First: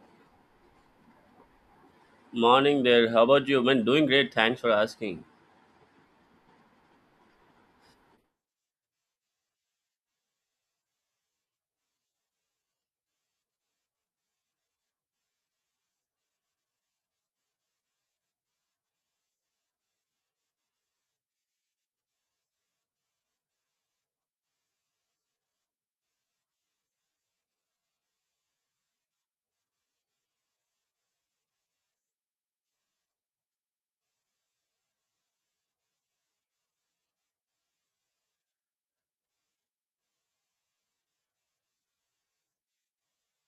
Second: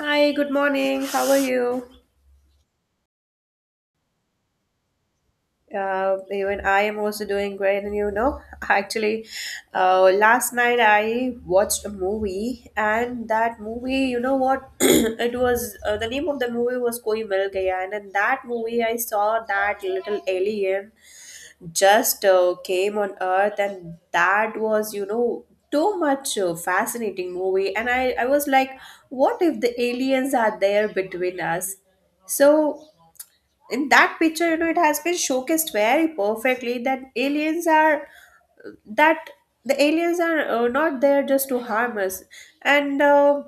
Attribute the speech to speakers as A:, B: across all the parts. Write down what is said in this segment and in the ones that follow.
A: Hi, good morning. How are you?
B: Morning there. How about you? Man, doing great. Thanks for asking.
A: Even I am also doing great. And actually, last night I watched a movie, and that movie, you know what? it was the name of the movie was Koi Mil Gaya, and in that movie, I saw that little alien just came on Earth, and that was too much fascinating movie. And I was like, what if the aliens are there between us? So in that picture it has been showcased very perfectly that aliens are that the aliens are not there just to harm us, and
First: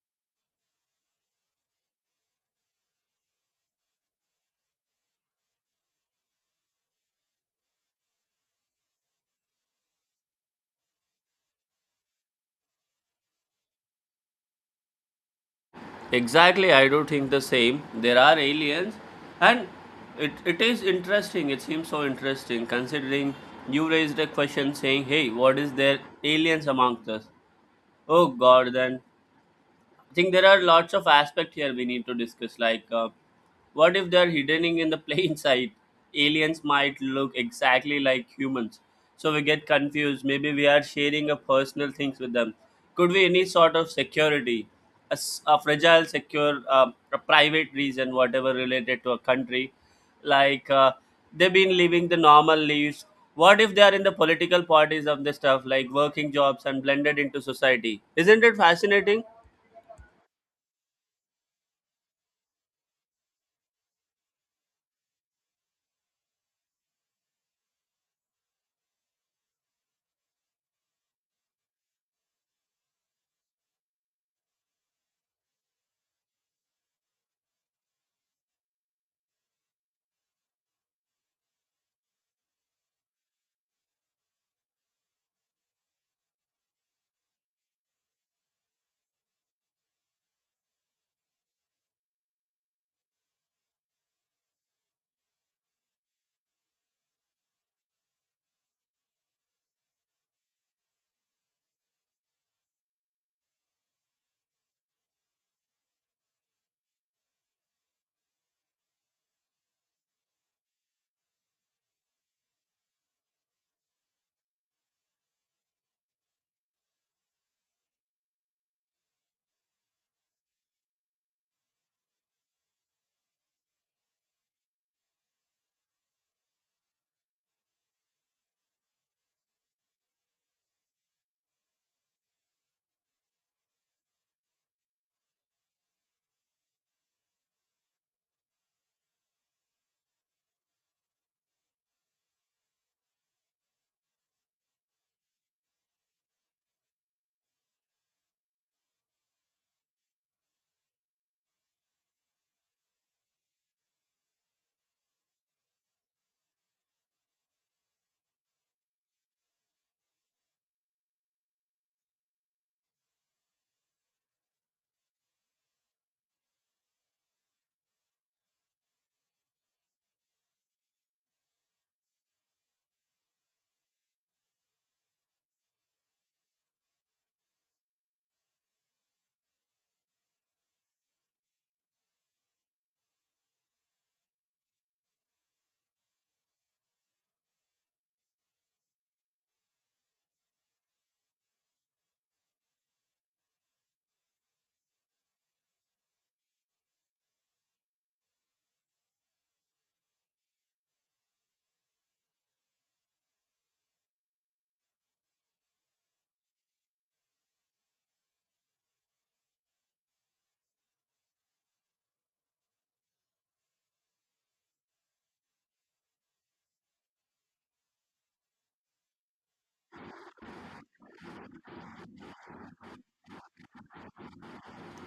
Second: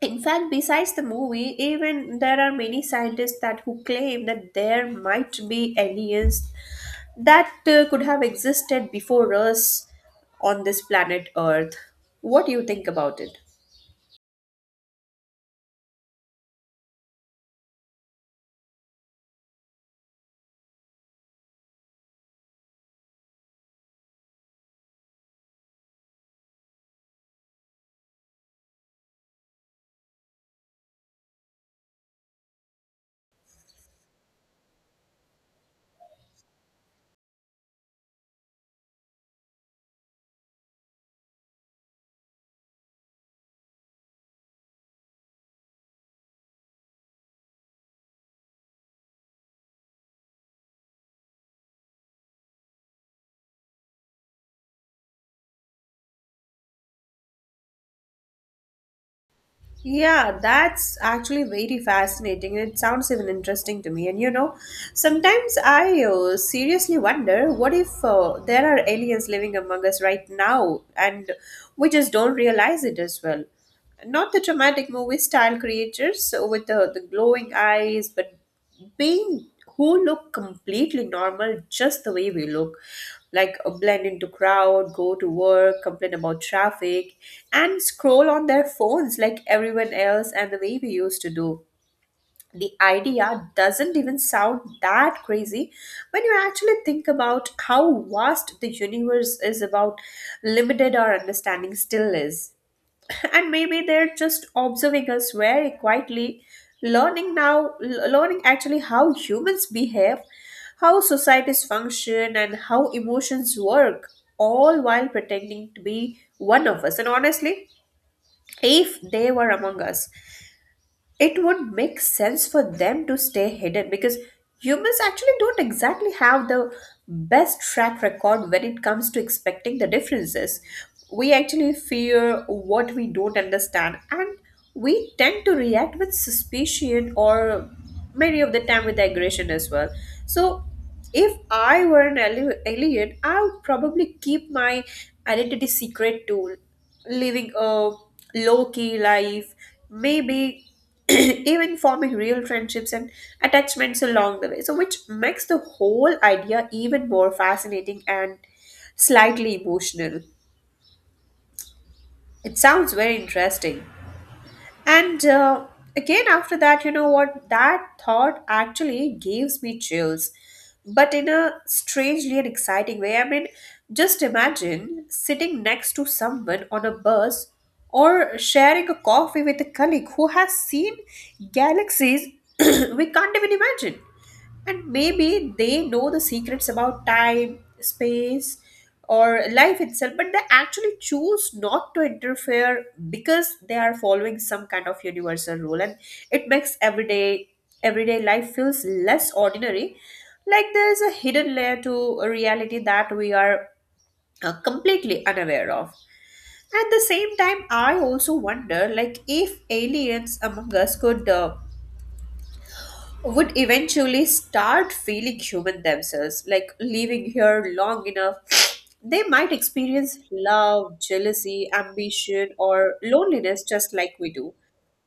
A: in fact, besides the movie, even there are many scientists that who claim that there might be aliens that could have existed before us on this planet Earth. What do you think about it?
B: Exactly, I do think the same. There are aliens, and it is interesting. It seems so interesting considering you raised a question saying, "Hey, what is there aliens amongst us?" Oh God, then I think there are lots of aspects here we need to discuss. Like, what if they're hidden in the plain sight? Aliens might look exactly like humans, so we get confused. Maybe we are sharing a personal things with them. Could be any sort of security, a fragile, secure, a private reason, whatever related to a country. Like they've been living the normal lives. What if they are in the political parties of the stuff, like working jobs and blended into society? Isn't it fascinating?
A: Yeah, that's actually very fascinating. It sounds even interesting to me. And sometimes I seriously wonder what if there are aliens living among us right now, and we just don't realize it as well. Not the dramatic movie style creatures with the glowing eyes, but being who look completely normal, just the way we look. Like blend into crowd, go to work, complain about traffic, and scroll on their phones like everyone else and the way we used to do. The idea doesn't even sound that crazy when you actually think about how vast the universe is, about limited our understanding still is. And maybe they're just observing us very quietly, learning now, learning actually how humans behave, how societies function, and how emotions work, all while pretending to be one of us. And honestly, if they were among us, it would make sense for them to stay hidden, because humans actually don't exactly have the best track record when it comes to expecting the differences. We actually fear what we don't understand, and we tend to react with suspicion or many of the time with aggression as well. So, if I were an alien, I would probably keep my identity secret too, living a low key life, maybe even forming real friendships and attachments along the way. So, which makes the whole idea even more fascinating and slightly emotional. It sounds very interesting. And again, after that, you know what? That thought actually gives me chills, but in a strangely and exciting way. I mean, just imagine sitting next to someone on a bus or sharing a coffee with a colleague who has seen galaxies we can't even imagine. And maybe they know the secrets about time, space, or life itself, but they actually choose not to interfere because they are following some kind of universal rule, and it makes everyday life feels less ordinary. Like there is a hidden layer to a reality that we are completely unaware of. At the same time, I also wonder, like, if aliens among us could. Would eventually start feeling human themselves, like living here long enough. They might experience love, jealousy, ambition, or loneliness just like we do.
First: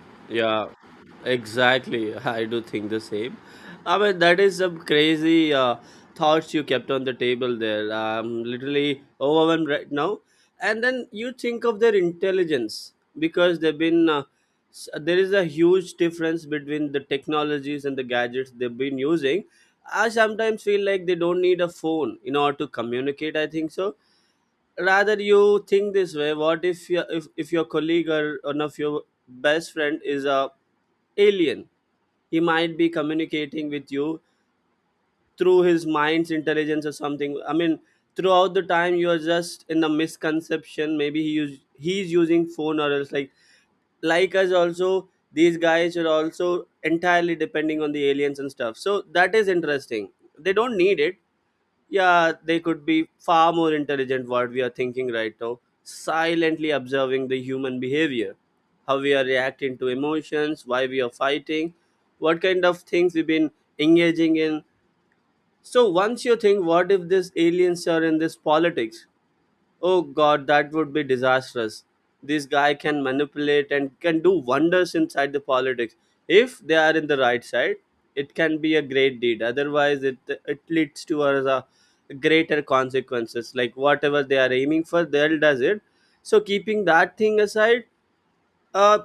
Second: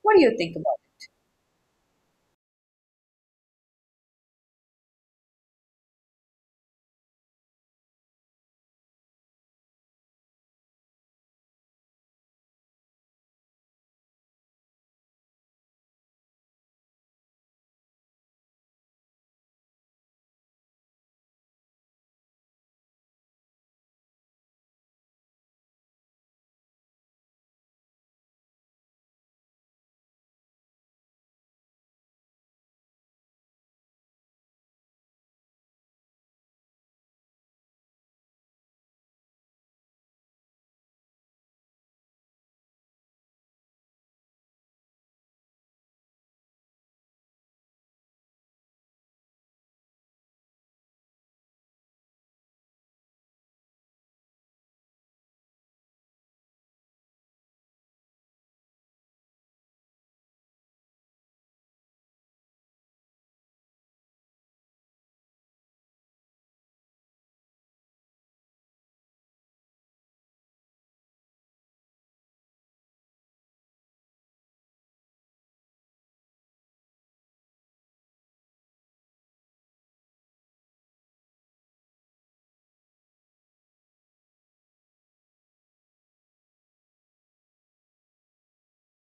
A: What do you think
B: Yeah,
A: about
B: exactly. I do think the same. I mean, that is some crazy thoughts you kept on the table there. I'm literally overwhelmed right now. And then you think of their intelligence because they've been there is a huge difference between the technologies and the gadgets they've been using. I sometimes feel like they don't need a phone in order to communicate. I think so, rather you think this way, what if your if your colleague or one of your best friend is a alien? He might be communicating with you through his mind's intelligence or something. I mean, throughout the time you are just in a misconception. Maybe he's using phone or else, like us, also these guys are also entirely depending on the aliens and stuff, so that is interesting. They don't need it. Yeah, they could be far more intelligent what we are thinking right now, silently observing the human behavior, how we are reacting to emotions, why we are fighting, what kind of things we've been engaging in. So once you think, what if these aliens are in this politics? Oh God, that would be disastrous. This guy can manipulate and can do wonders inside the politics. If they are in the right side, it can be a great deed. Otherwise, it leads to a greater consequences. Like whatever they are aiming for, they'll does it. So keeping that thing aside, uh,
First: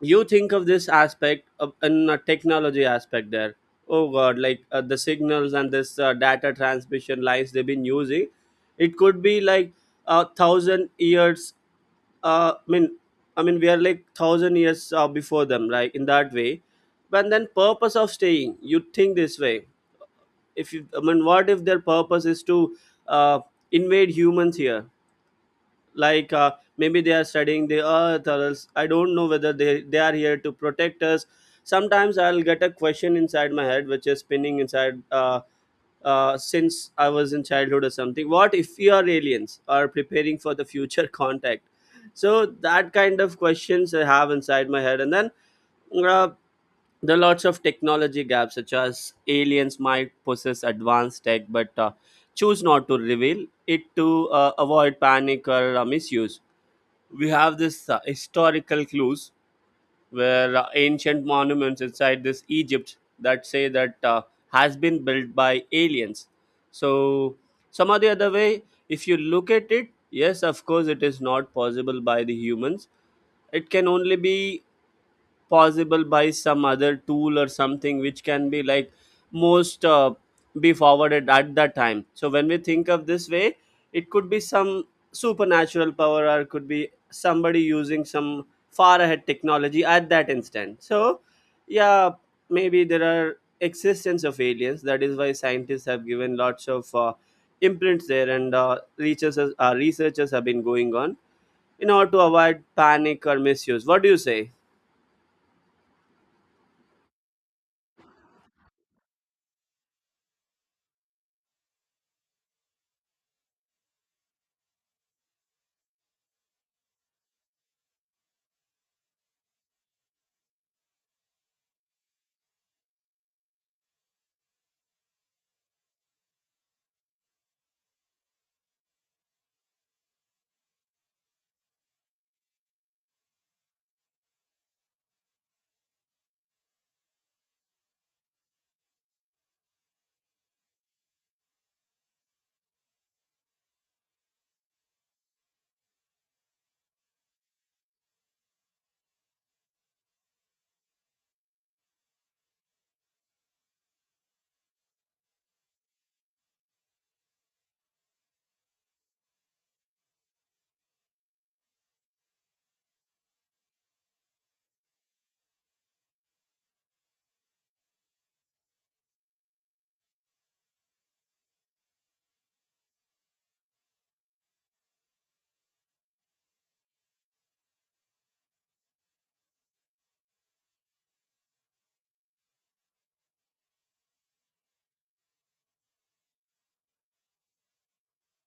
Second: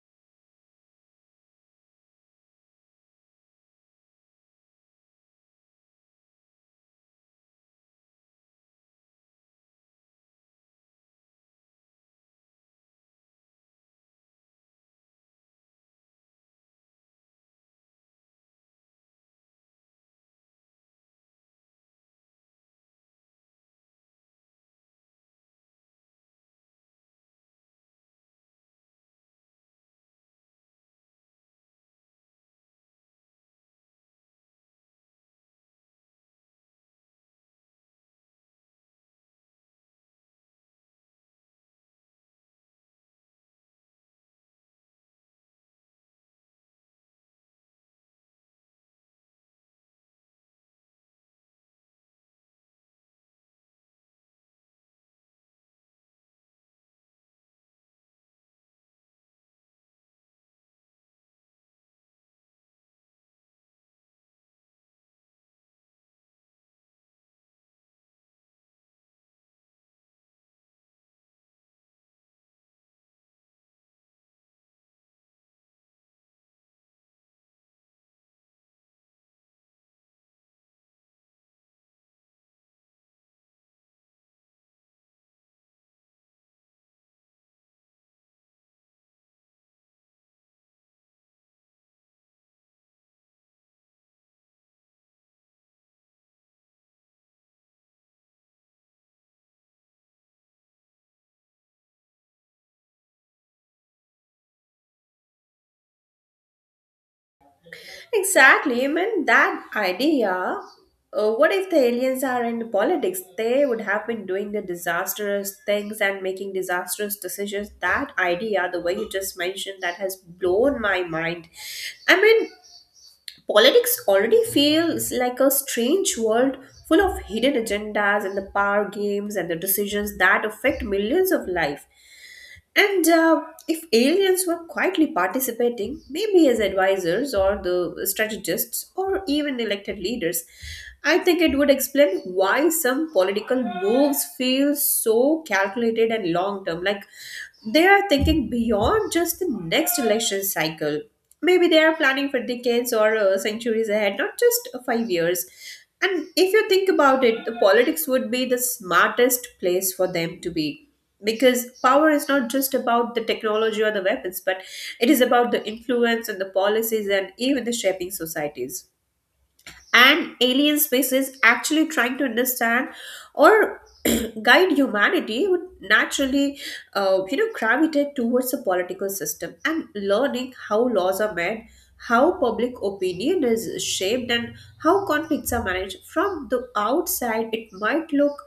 B: you think of this aspect of, in a technology aspect there. Oh God, like the signals and this data transmission lines they've been using, it could be like a thousand years. Uh, i mean i mean we are like thousand years before them, like in that way. But then purpose of staying, you think this way. If you, I mean, what if their purpose is to uh, invade humans here, like maybe they are studying the Earth, or else I don't know whether they are here to protect us. Sometimes I'll get a question inside my head which is spinning inside since I was in childhood or something, what if we are aliens or preparing for the future contact? So that kind of questions I have inside my head. And then uh, there are lots of technology gaps, such as aliens might possess advanced tech but choose not to reveal it to avoid panic or misuse. We have this historical clues where ancient monuments inside this Egypt that say that has been built by aliens. So some or the other way, if you look at it, yes, of course, it is not possible by the humans. It can only be possible by some other tool or something which can be like most be forwarded at that time. So when we think of this way, it could be some supernatural power, or could be somebody using some far ahead technology at that instant. So yeah, maybe there are existence of aliens. That is why scientists have given lots of imprints there, and researchers have been going on in order to avoid panic or misuse. What do you say?
A: it? Exactly. I mean, that idea. What if the aliens are in politics? They would have been doing the disastrous things and making disastrous decisions. That idea, the way you just mentioned, that has blown my mind. I mean, politics already feels like a strange world full of hidden agendas and the power games and the decisions that affect millions of lives. And if aliens were quietly participating, maybe as advisors or the strategists or even elected leaders, I think it would explain why some political moves feel so calculated and long term. Like they are thinking beyond just the next election cycle. Maybe they are planning for decades or centuries ahead, not just 5 years. And if you think about it, the politics would be the smartest place for them to be. Because power is not just about the technology or the weapons, but it is about the influence and the policies and even the shaping societies, and alien species actually trying to understand or guide humanity would naturally gravitate towards a political system, and learning how laws are made, how public opinion is shaped, and how conflicts are managed. From the outside it might look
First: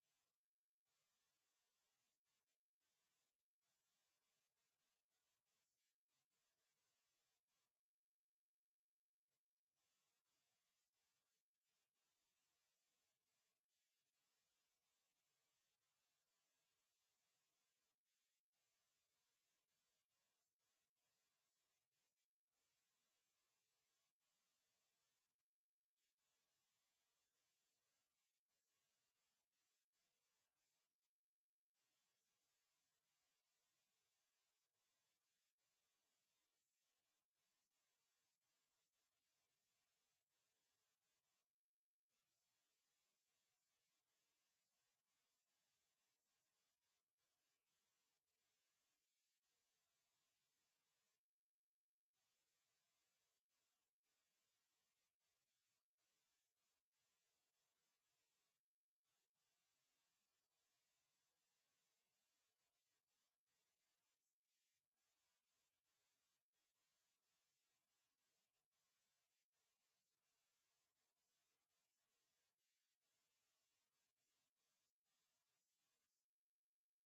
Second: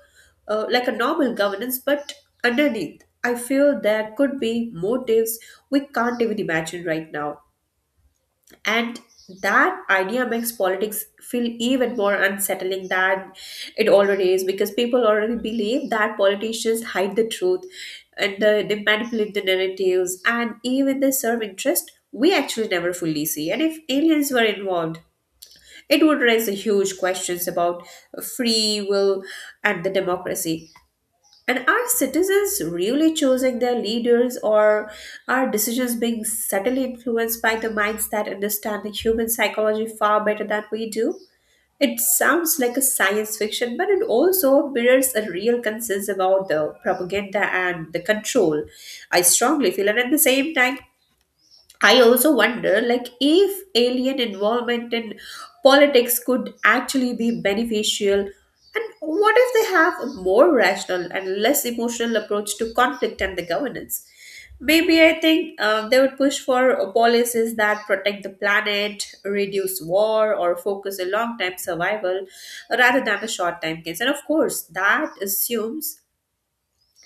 A: like a normal governance, but underneath I feel there could be motives we can't even imagine right now. And that idea makes politics feel even more unsettling than it already is, because people already believe that politicians hide the truth, and they manipulate the narratives, and even they serve interest we actually never fully see. And if aliens were involved, it would raise a huge questions about free will and the democracy. And are citizens really choosing their leaders, or are decisions being subtly influenced by the minds that understand the human psychology far better than we do? It sounds like a science fiction, but it also mirrors a real concerns about the propaganda and the control. I strongly feel, and at the same time, I also wonder, like, if alien involvement in politics could actually be beneficial, and what if they have a more rational and less emotional approach to conflict and the governance? Maybe I think they would push for policies that protect the planet, reduce war, or focus on long-term survival rather than a short-term gains. And of course, that assumes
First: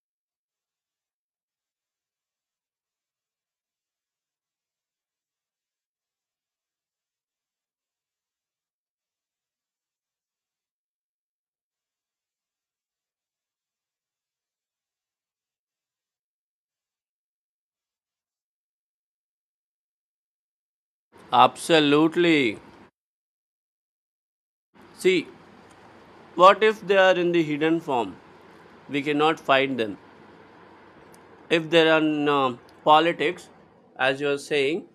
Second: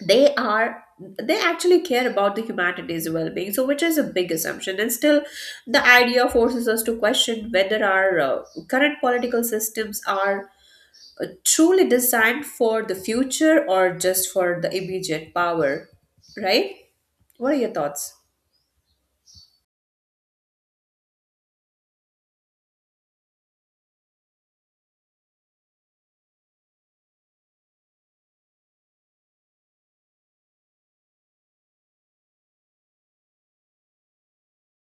A: they are, they actually care about the humanity's well-being, so which is a big assumption. And still, the idea forces us to question whether our current political systems are truly designed for the future or just for the immediate power, right? What are your thoughts?
B: Absolutely. See, what if they are in the hidden form? We cannot find them. If there are no politics, as you are saying,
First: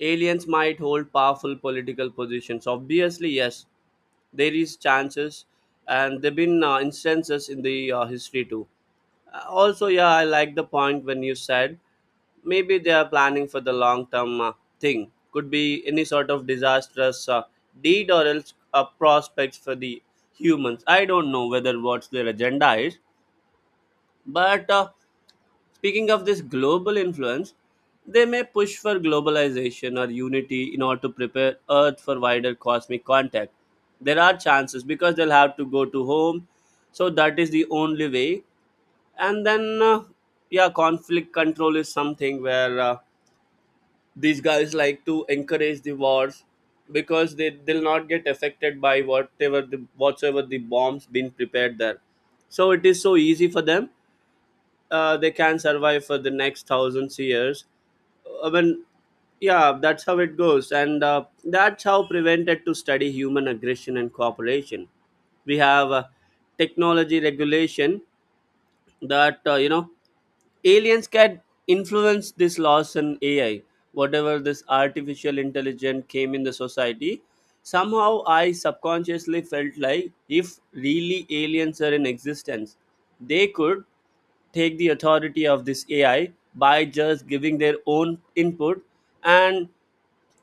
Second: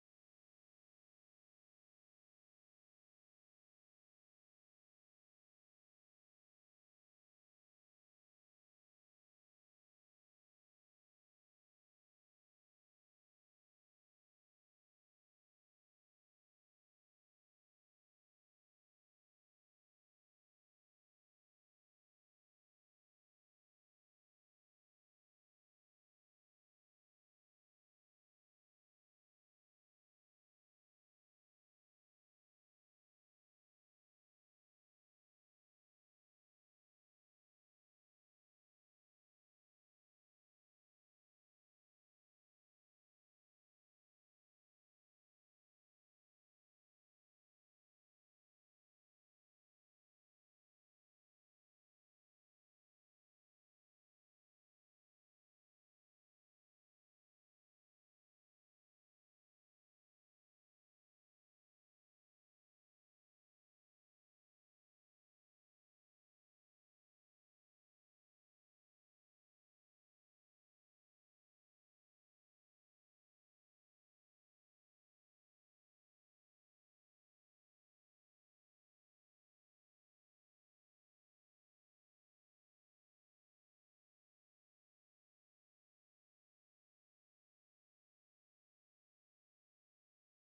B: aliens might hold powerful political positions. Obviously, yes, there is chances, and there've been instances in the history too. Also, yeah, I like the point when you said maybe they are planning for the long term thing. Could be any sort of disastrous deed or else prospects for the humans. I don't know whether what's their agenda is, but. Speaking of this global influence, they may push for globalization or unity in order to prepare Earth for wider cosmic contact. There are chances because they'll have to go to home, so that is the only way. And then, yeah, conflict control is something where these guys like to encourage the wars, because they'll not get affected by whatever the whatsoever the bombs been prepared there. So it is so easy for them. They can survive for the next thousands years. I mean, yeah, that's how it goes, and that's how prevented to study human aggression and cooperation. We have technology regulation that, you know, aliens can influence this laws and AI, whatever this artificial intelligence came in the society. Somehow I subconsciously felt like if really aliens are in existence, they could take the authority of this AI by just giving their own input, and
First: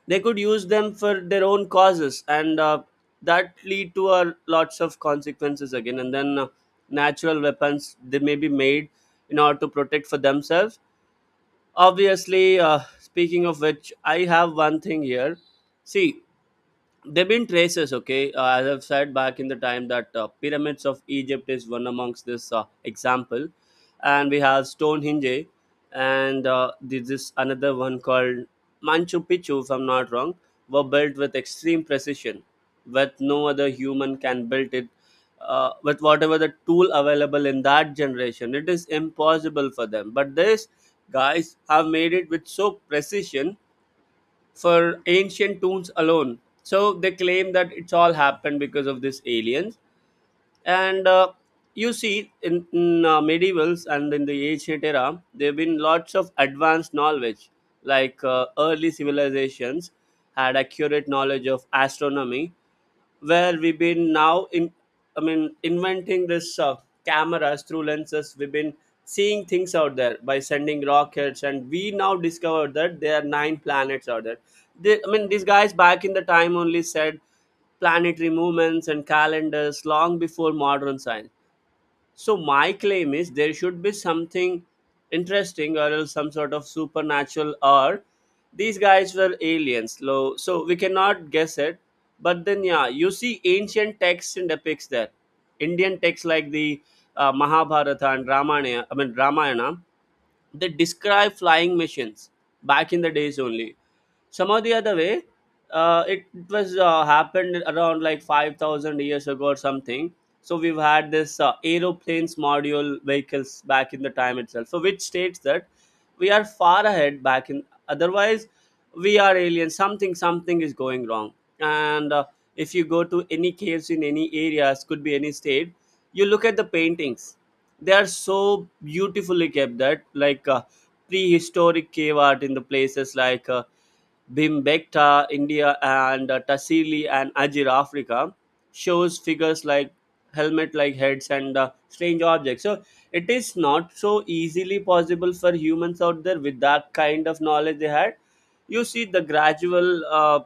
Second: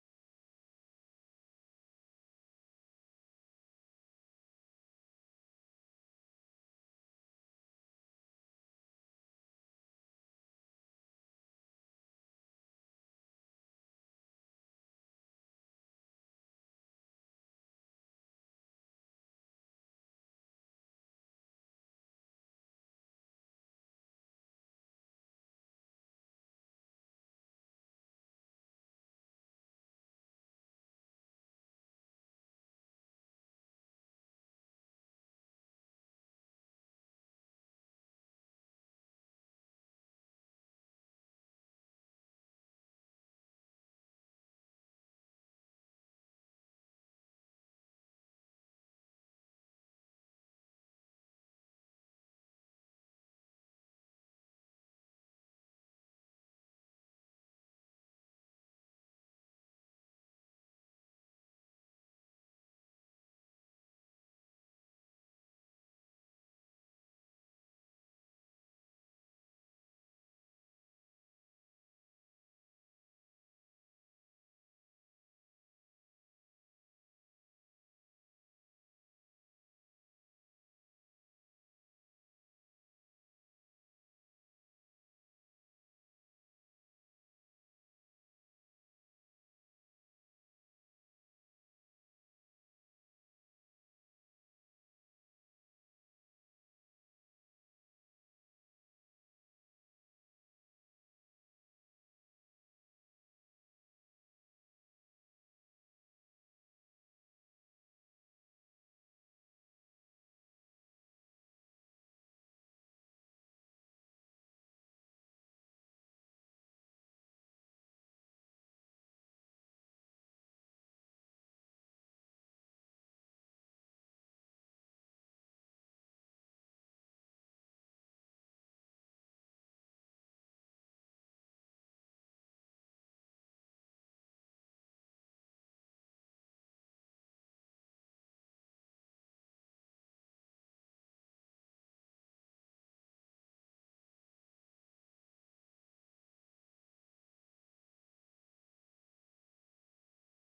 B: they could use them for their own causes. And that lead to lots of consequences again. And then natural weapons they may be made in order to protect for themselves, obviously. Speaking of which, I have one thing here. See, there have been traces, okay. As I've said back in the time that pyramids of Egypt is one amongst this example. And we have Stonehenge, and this is another one called Manchu Picchu if I'm not wrong, were built with extreme precision with no other human can build it, with whatever the tool available in that generation it is impossible for them, but these guys have made it with so precision for ancient tombs alone. So they claim that it's all happened because of these aliens. And you see, in medievals and in the ancient era, there have been lots of advanced knowledge, like early civilizations had accurate knowledge of astronomy where we've been now in, I mean, inventing this cameras through lenses. We've been seeing things out there by sending rockets, and we now discovered that there are nine planets out there. I mean, these guys back in the time only said planetary movements and calendars long before modern science. So my claim is there should be something interesting or else some sort of supernatural, or these guys were aliens. So we cannot guess it. But then yeah, you see ancient texts and epics there. Indian texts like the Mahabharata and Ramayana, I mean Ramayana, they describe flying machines back in the days only. Somehow the other way it was happened around like 5,000 years ago or something. So we've had this aeroplanes module vehicles back in the time itself, so which states that we are far ahead back in. Otherwise we are aliens, something is going wrong. And if you go to any caves in any areas, could be any state, you look at the paintings, they are so beautifully kept that, like prehistoric cave art in the places like Bimbekta, India, and Tassili and Ajir, Africa, shows figures like helmet like heads and strange objects. So it is not so easily possible for humans out there with that kind of knowledge they had. You see the gradual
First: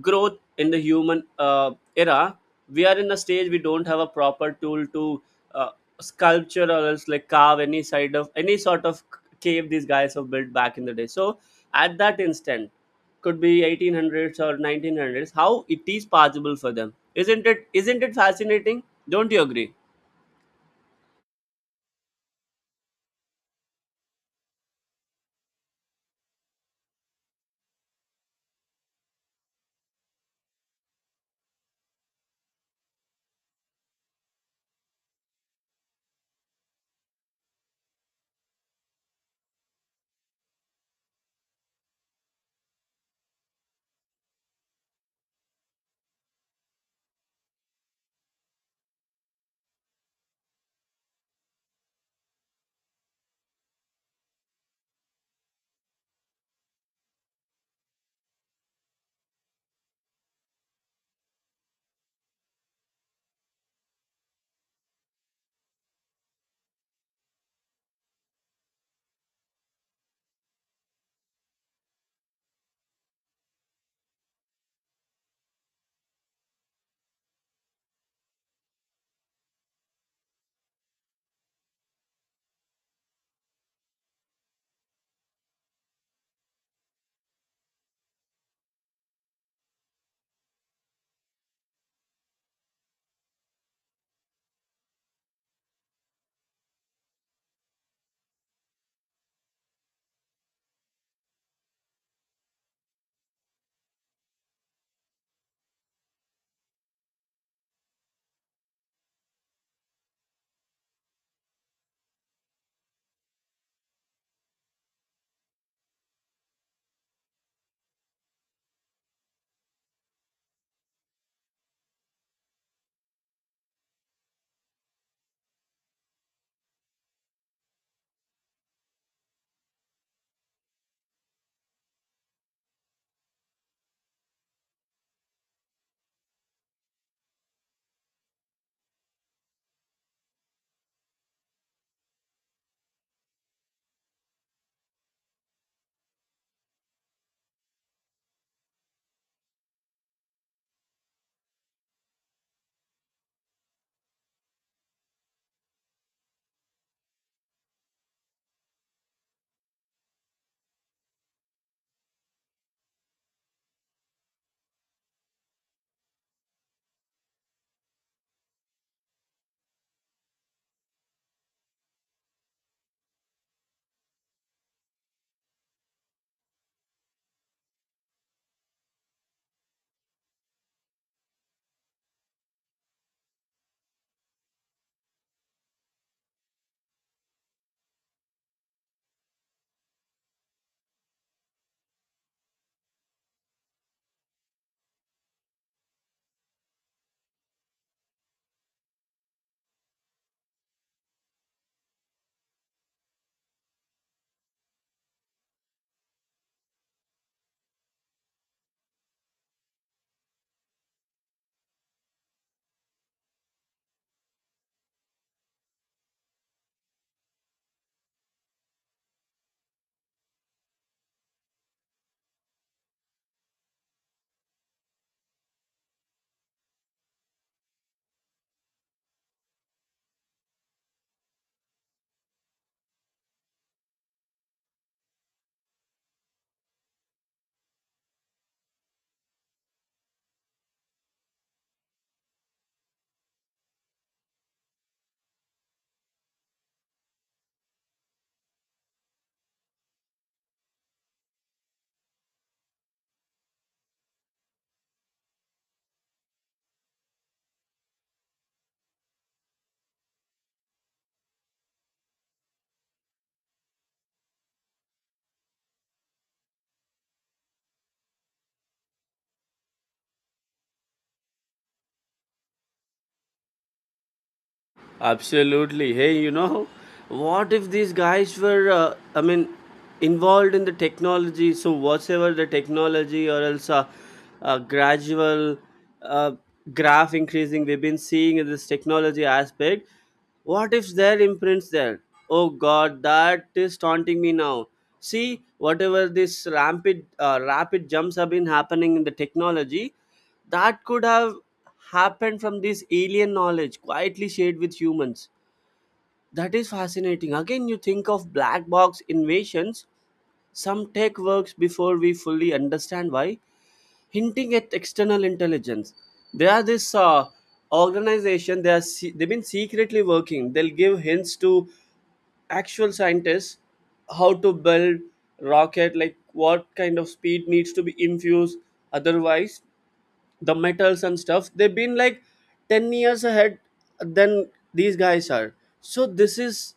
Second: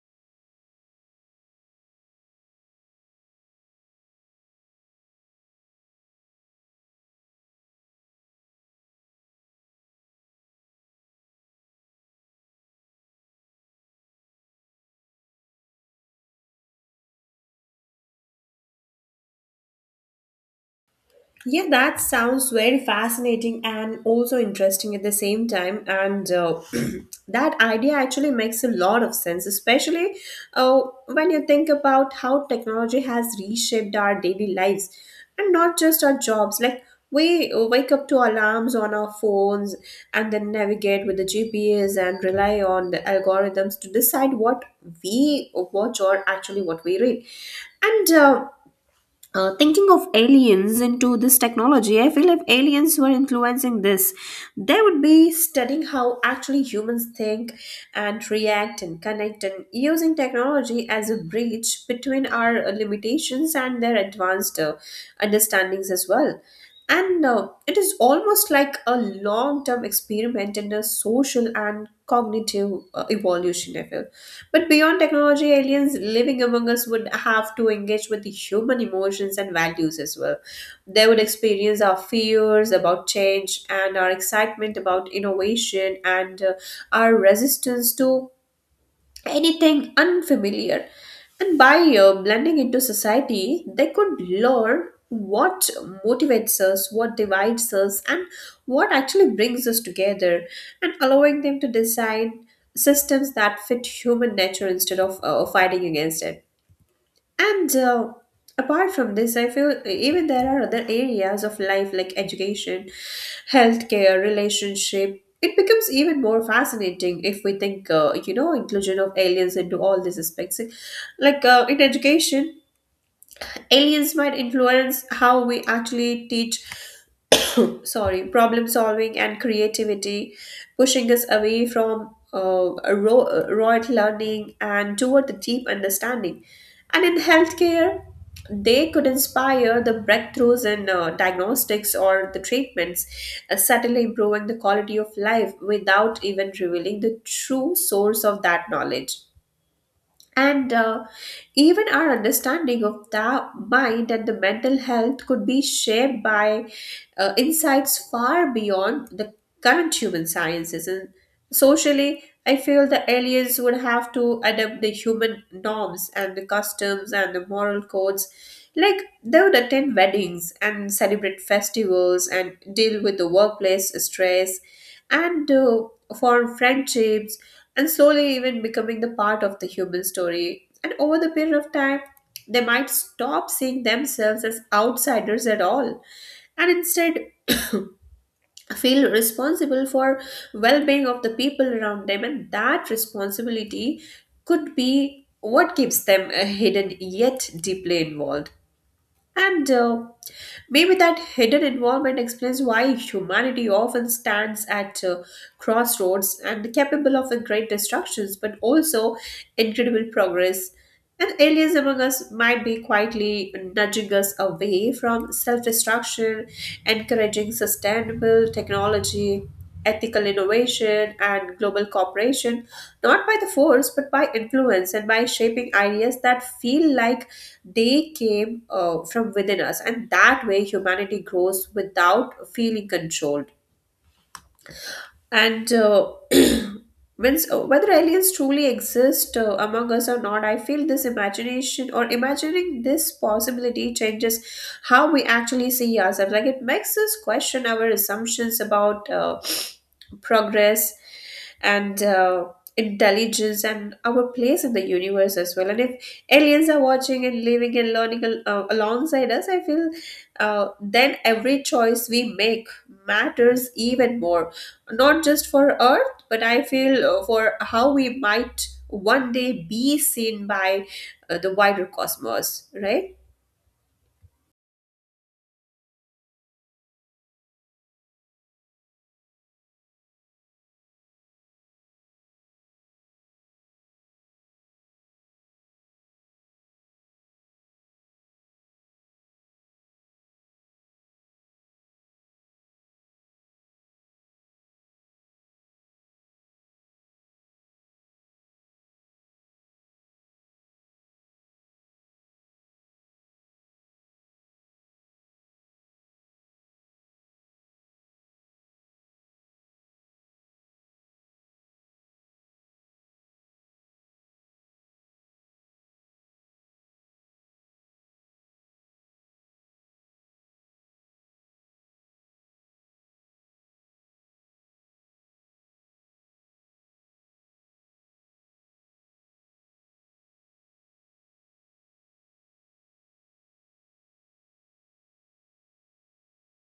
B: growth in the human era. We are in a stage, we don't have a proper tool to uh, sculpture or else like carve any side of any sort of cave these guys have built back in the day. So at that instant, could be 1800s or 1900s, how it is possible for them? Isn't it fascinating? Don't you agree?
A: Yeah, that sounds very fascinating and also interesting at the same time. And that idea actually makes a lot of sense, especially when you think about how technology has reshaped our daily lives and not just our jobs. Like, we wake up to alarms on our phones and then navigate with the GPS and rely on the algorithms to decide what we watch or actually what we read. And thinking of aliens into this technology, I feel if aliens were influencing this, they would be studying how actually humans think and react and connect, and using technology as a bridge between our limitations and their advanced understandings as well. And it is almost like a long term experiment in a social and cognitive evolution, I feel. But beyond technology, aliens living among us would have to engage with the human emotions and values as well. They would experience our fears about change and our excitement about innovation, and our resistance to anything unfamiliar. And by blending into society, they could learn what motivates us, what divides us, and what actually brings us together, and allowing them to design systems that fit human nature instead of fighting against it. And apart from this, I feel even there are other areas of life like education, healthcare, relationship. It becomes even more fascinating if we think, inclusion of aliens into all these aspects. Like in education, aliens might influence how we actually teach, sorry, problem solving and creativity, pushing us away from rote learning and toward the deep understanding. And in healthcare, they could inspire the breakthroughs in diagnostics or the treatments, subtly improving the quality of life without even revealing the true source of that knowledge. And even our understanding of the mind and the mental health could be shaped by insights far beyond the current human sciences. And socially, I feel the aliens would have to adapt the human norms and the customs and the moral codes. Like they would attend weddings and celebrate festivals and deal with the workplace stress, and form friendships and slowly even becoming the part of the human story. And over the period of time, they might stop seeing themselves as outsiders at all, and instead feel responsible for well-being of the people around them, and that responsibility could be what keeps them hidden yet deeply involved and Maybe that hidden involvement explains why humanity often stands at crossroads and capable of great destructions, but also incredible progress. And aliens among us might be quietly nudging us away from self destruction, encouraging sustainable technology, ethical innovation, and global cooperation, not by the force, but by influence and by shaping ideas that feel like they came from within us. And that way, humanity grows without feeling controlled. And So whether aliens truly exist among us or not, I feel this imagination, or imagining this possibility, changes how we actually see ourselves. Like it makes us question our assumptions about progress and intelligence and our place in the universe as well. And if aliens are watching and living and alongside us, I feel then every choice we make matters even more, not just for Earth, but I feel for how we might one day be seen by the wider cosmos, right?
B: Absolutely. Hey, you know, what if these guys were, I mean, involved in the technology? So, whatever the technology, or else a gradual uh, graph increasing we've been seeing in this technology aspect, what if their imprints there? Oh God, that is taunting me now. See, whatever this rapid jumps have been happening in the technology, that could have happened from this alien knowledge quietly shared with humans. That is fascinating. Again, you think of black box invasions, some tech works before we fully understand why, hinting at external intelligence. They are this organization, they've been secretly working. They'll give hints to actual scientists how to build rocket, like what kind of speed needs to be infused. Otherwise the metals and stuff, they've been like 10 years ahead than these guys are. So this is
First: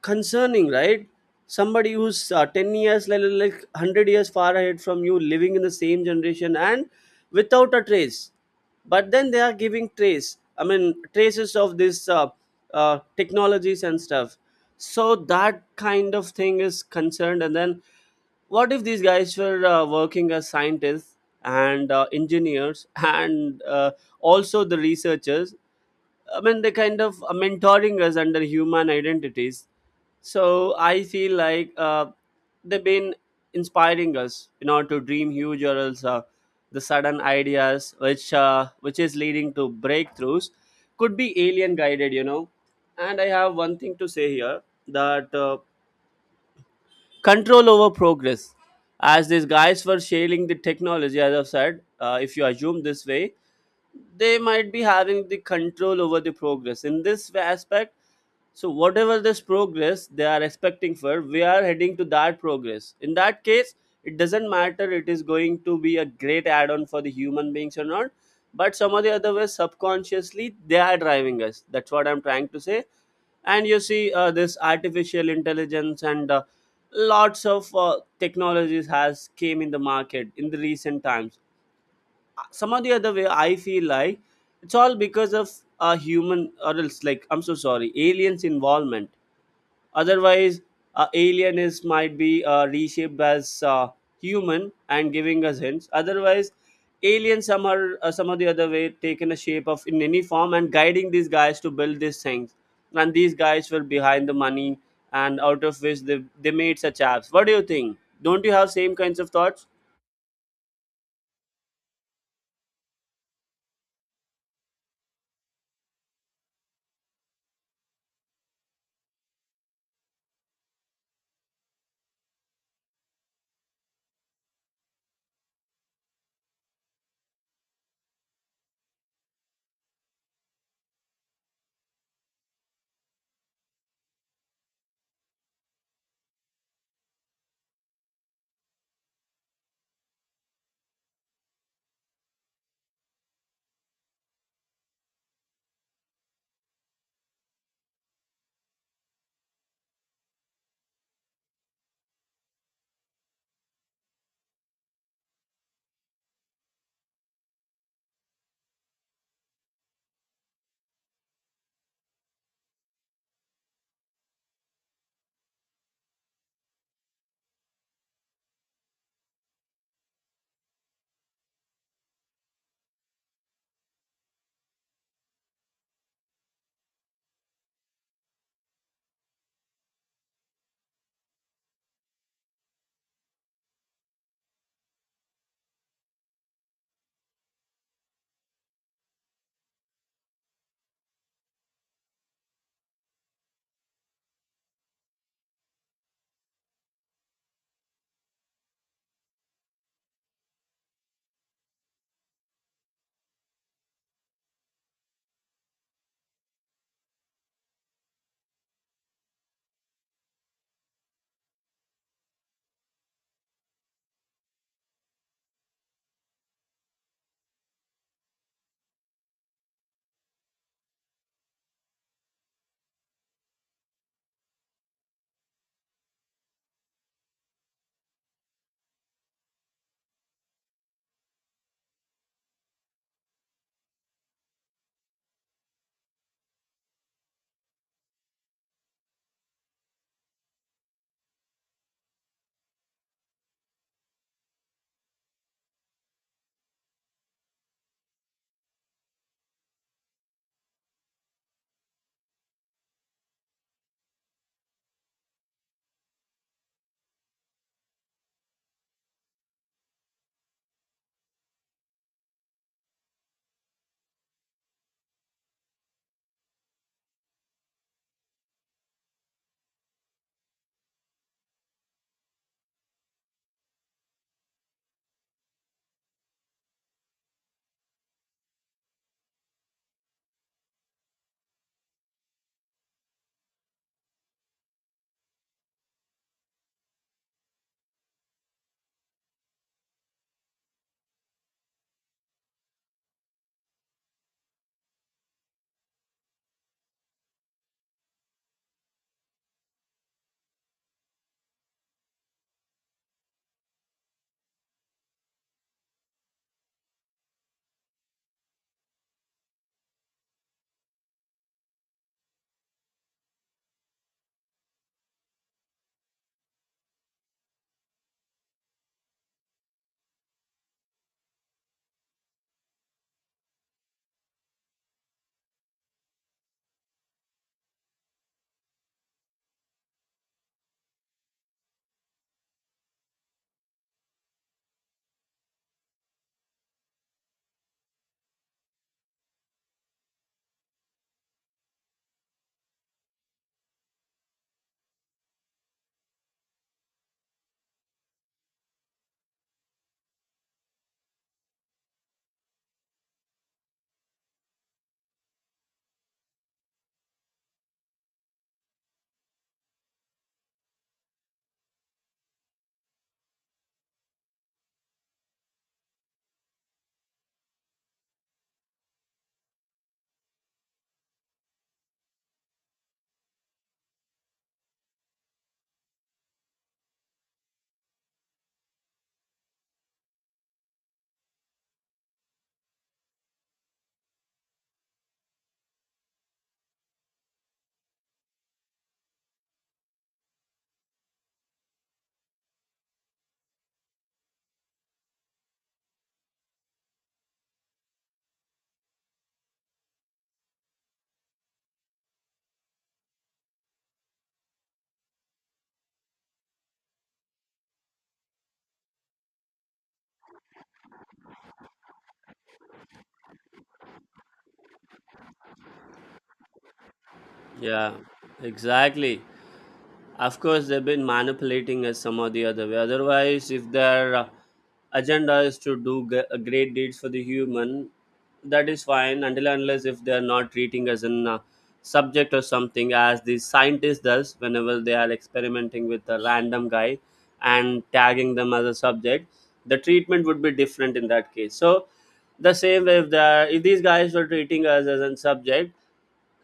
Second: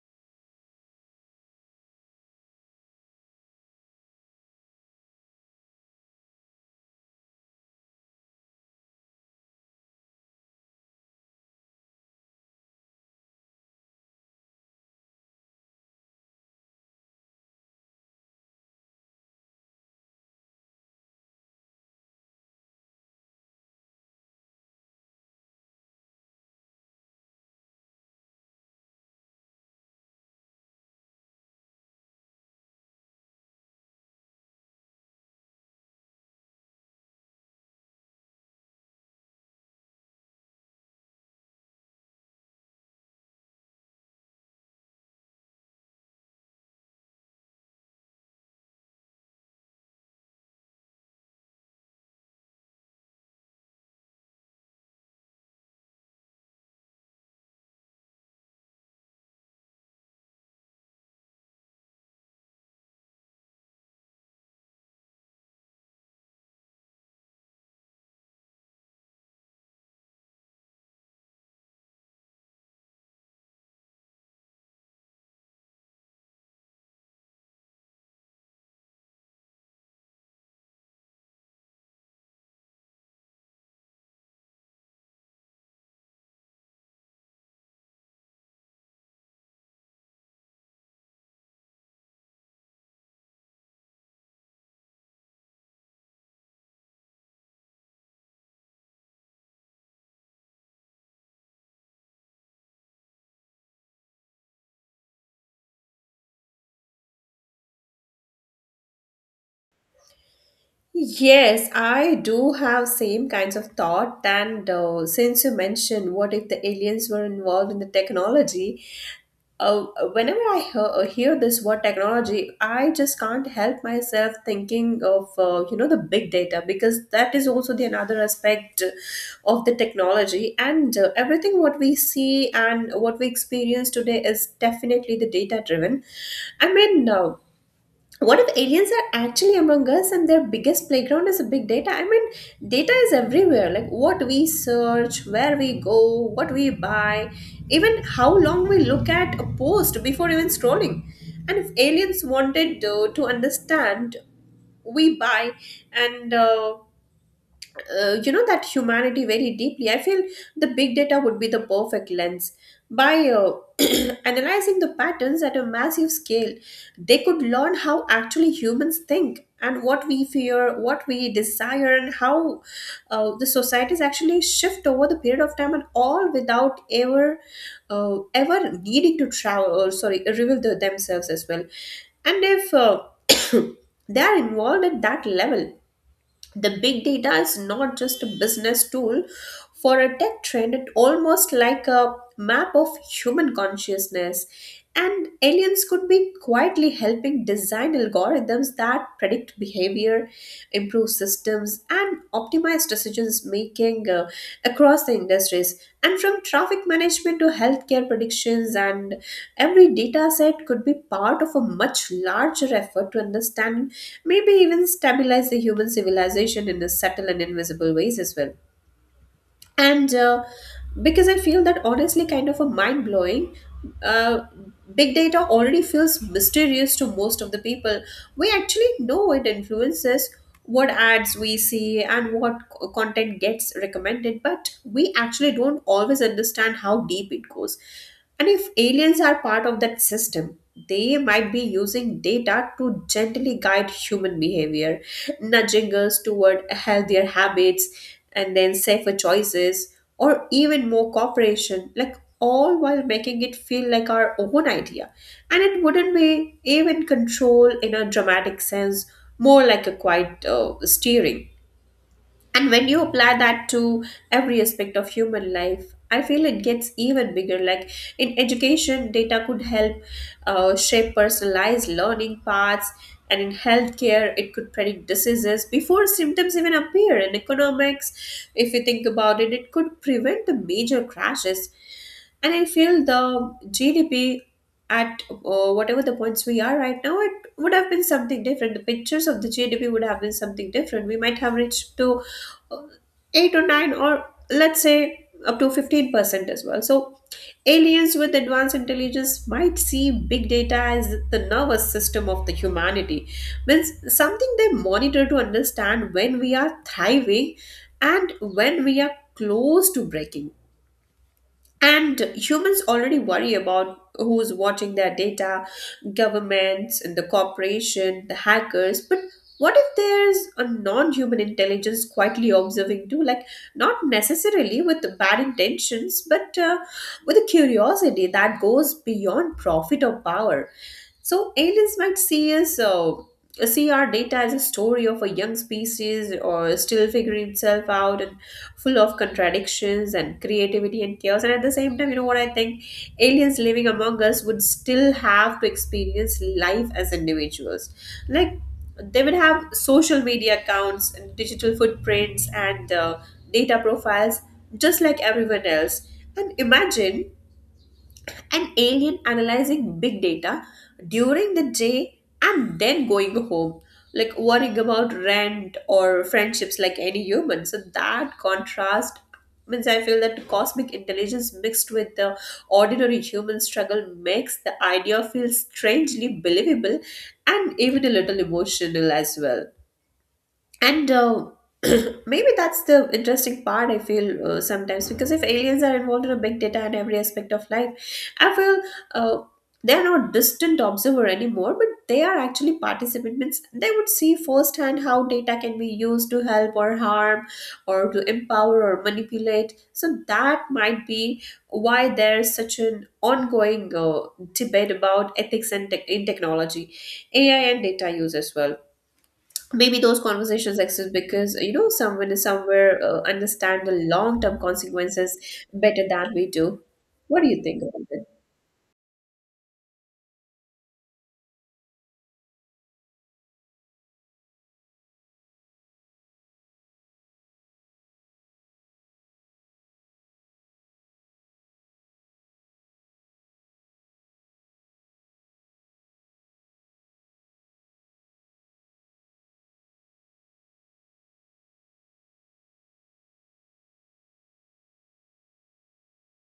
B: concerning, right? Somebody who's 10 years, like 100 years far ahead from you, living in the same generation and without a trace, but then they are giving trace, I mean traces of this technologies and stuff. So that kind of thing is concerned. And then what if these guys were working as scientists and engineers and also the researchers, I mean, they kind of mentoring us under human identities. So I feel like they've been inspiring us, you know, to dream huge, or else the sudden ideas which is leading to breakthroughs could be alien guided, you know. And I have one thing to say here, that control over progress, as these guys were sharing the technology, as I've said, if you assume this way, they might be having the control over the progress in this aspect. So whatever this progress they are expecting for, we are heading to that progress. In that case, it doesn't matter, it is going to be a great add-on for the human beings or not, but some of the other ways subconsciously they are driving us, that's what I'm trying to say. And you see, this artificial intelligence and lots of technologies has came in the market in the recent times. Some of the other way I feel like it's all because of a human, or else like, I'm so sorry, aliens involvement. Otherwise, alien is might be reshaped as human and giving us hints. Otherwise, alien somehow, some of the other way taken a shape of in any form and guiding these guys to build these things. And these guys were behind the money, and out of which they made such apps. What do you think? Don't you have same kinds of thoughts?
A: Yes, I do have same kinds of thought. And since you mentioned, what if the aliens were involved in the technology? uh, Whenever I hear this word technology, I just can't help myself thinking of you know the big data, because that is also the another aspect of the technology. And everything what we see and what we experience today is definitely the data driven. I mean, uh, what if aliens are actually among us and their biggest playground is a big data? I mean, data is everywhere, like what we search, where we go, what we buy, even how long we look at a post before even scrolling. And if aliens wanted to understand we buy and you know that humanity very deeply, I feel the big data would be the perfect lens by analyzing the patterns at a massive scale. They could learn how actually humans think, and what we fear, what we desire, and how the societies actually shift over the period of time, and all without ever ever needing to travel or sorry reveal the, themselves as well. And if they are involved at that level, the big data is not just a business tool for a tech trend, it almost like a map of human consciousness. And aliens could be quietly helping design algorithms that predict behavior, improve systems, and optimize decisions making across the industries. And from traffic management to healthcare predictions, and every data set could be part of a much larger effort to understand, maybe even stabilize the human civilization in a subtle and invisible ways as well. And because I feel that honestly kind of a mind blowing. uh, Big data already feels mysterious to most of the people. We actually know it influences what ads we see and content gets recommended, but we actually don't always understand how deep it goes. And if aliens are part of that system, they might be using data to gently guide human behavior, nudging us toward healthier habits and then safer choices, or even more cooperation, like all while making it feel like our own idea. And it wouldn't be even control in a dramatic sense, more like a quiet steering. And when you apply that to every aspect of human life, I feel it gets even bigger. Like in education, data could help shape personalized learning paths, and in healthcare, it could predict diseases before symptoms even appear. In economics, if you think about it, it could prevent the major crashes. And I feel the GDP at whatever the points we are right now, it would have been something different. The pictures of the GDP would have been something different. We might have reached to 8 or 9 or let's say up to 15% as well. So aliens with advanced intelligence might see big data as the nervous system of the humanity. Means something they monitor to understand when we are thriving and when we are close to breaking. And humans already worry about who's watching their data, governments and the corporation, the hackers. But what if there's a non human intelligence quietly observing too? Like, not necessarily with bad intentions, but with a curiosity that goes beyond profit or power. So aliens might see our data as a story of a young species or still figuring itself out, and full of contradictions and creativity and chaos. And at the same time, you know what I think? Aliens living among us would still have to experience life as individuals. Like they would have social media accounts and digital footprints and data profiles, just like everyone else. And imagine an alien analyzing big data during the day and then going home like worrying about rent or friendships like any human. So that contrast means I feel that cosmic intelligence mixed with the ordinary human struggle makes the idea feel strangely believable and even a little emotional as well. And maybe that's the interesting part I feel sometimes, because if aliens are involved in a big data in every aspect of life, I feel uh, they are not distant observer anymore, but they are actually participant. Means they would see firsthand how data can be used to help or harm, or to empower or manipulate. So that might be why there's such an ongoing debate about ethics and tech in technology, AI and data use as well. Maybe those conversations exist because you know someone is somewhere understand the long term consequences better than we do. What do you think
B: Yeah,
A: about it?
B: exactly. Of course, they've been manipulating us some or the other way. Otherwise, if their agenda is to do great deeds for the human, that is fine, until and unless if they are not treating us in a subject or something, as the scientist does whenever they are experimenting with a random guy and tagging them as a subject. The treatment would be different in that case. So the same way, if these guys were treating us as a subject,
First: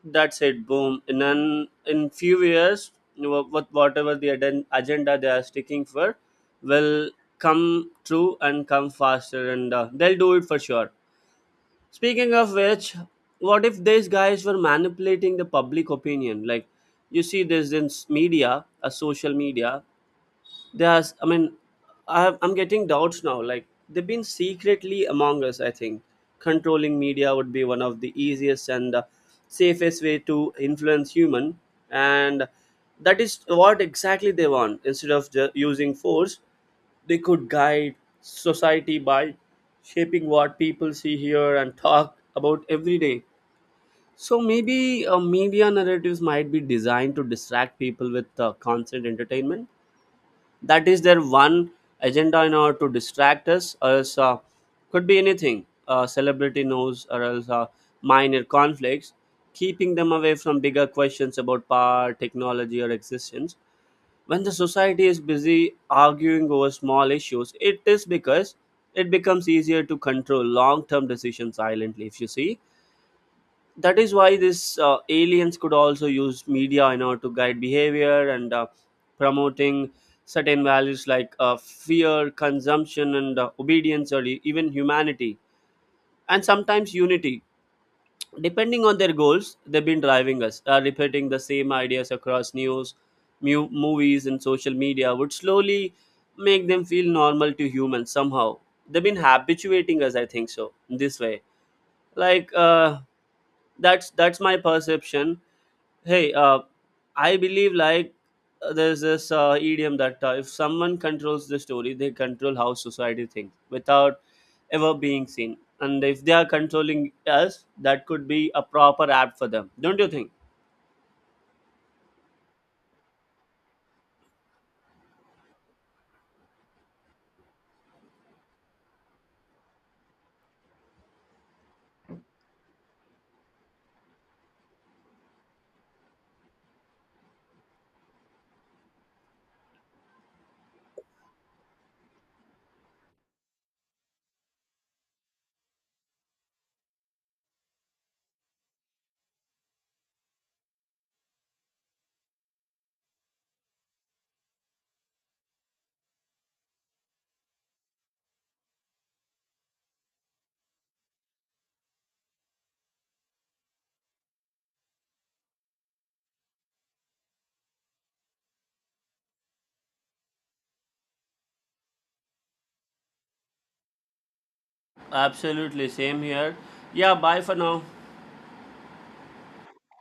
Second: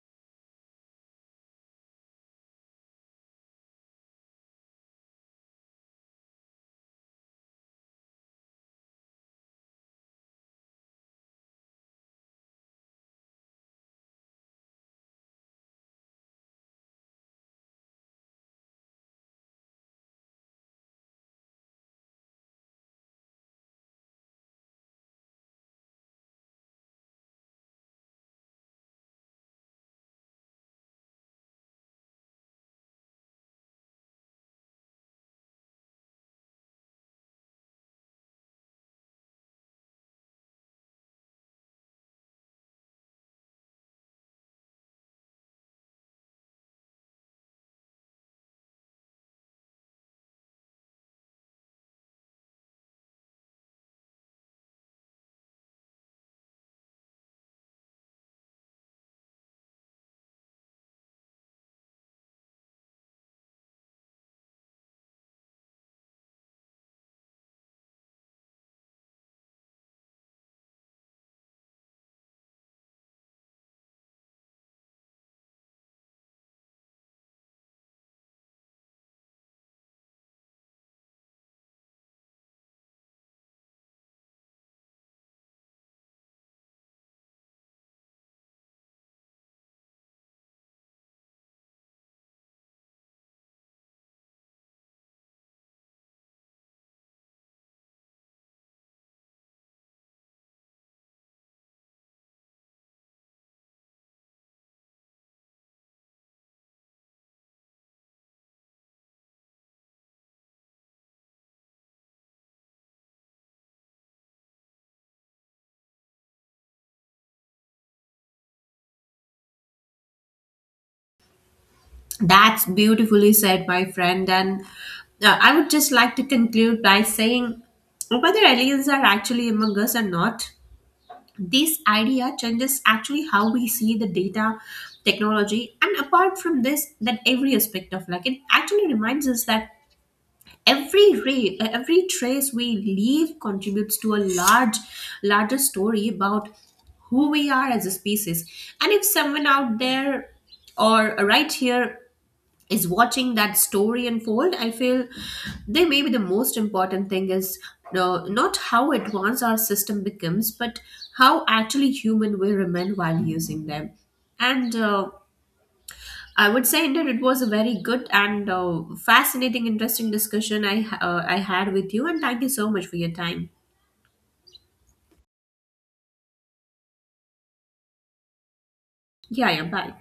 B: that's it. Boom. In few years, you know, with whatever the agenda they are sticking for, will come true and come faster, and they'll do it for sure. Speaking of which, what if these guys were manipulating the public opinion? Like, you see, this in s- media, a social media. There's, I mean, I, have, I'm getting doubts now. Like, they've been secretly among us. I think controlling media would be one of the easiest and safest way to influence human, and that is what exactly they want. Instead of using force, they could guide society by shaping what people see, hear, and talk about every day. So maybe media narratives might be designed to distract people with constant entertainment. That is their one agenda, in order to distract us. Or else, could be anything, celebrity news, or else minor conflicts, keeping them away from bigger questions about power, technology, or existence. When the society is busy arguing over small issues, it is because it becomes easier to control long term decisions silently, if you see. That is why these aliens could also use media in order to guide behavior and promoting certain values like fear, consumption, and obedience, or even humanity, and sometimes unity, depending on their goals. They've been driving us, repeating the same ideas across news, movies, and social media would slowly make them feel normal to humans. Somehow they've been habituating us, I think so, in this way. Like that's my perception. Hey, I believe like there's this idiom that, if someone controls the story, they control how society thinks without ever being seen. And if they are controlling us, that could be a proper app for them. Don't you think?
A: That's beautifully said, my friend. And I would just like to conclude by saying whether aliens are actually among us or not, this idea changes actually how we see the data technology. And apart from this, that every aspect of like it actually reminds us that every trace we leave contributes to a large larger story about who we are as a species. And if someone out there or right here is watching that story unfold, I feel they may be the most important thing is not how advanced our system becomes, but how actually human we remain while using them. And I would say that it was a very good and fascinating, interesting discussion I had with you, and thank you so much for your time.
B: Absolutely, same here. Yeah, bye for now.
A: Yeah, yeah, bye.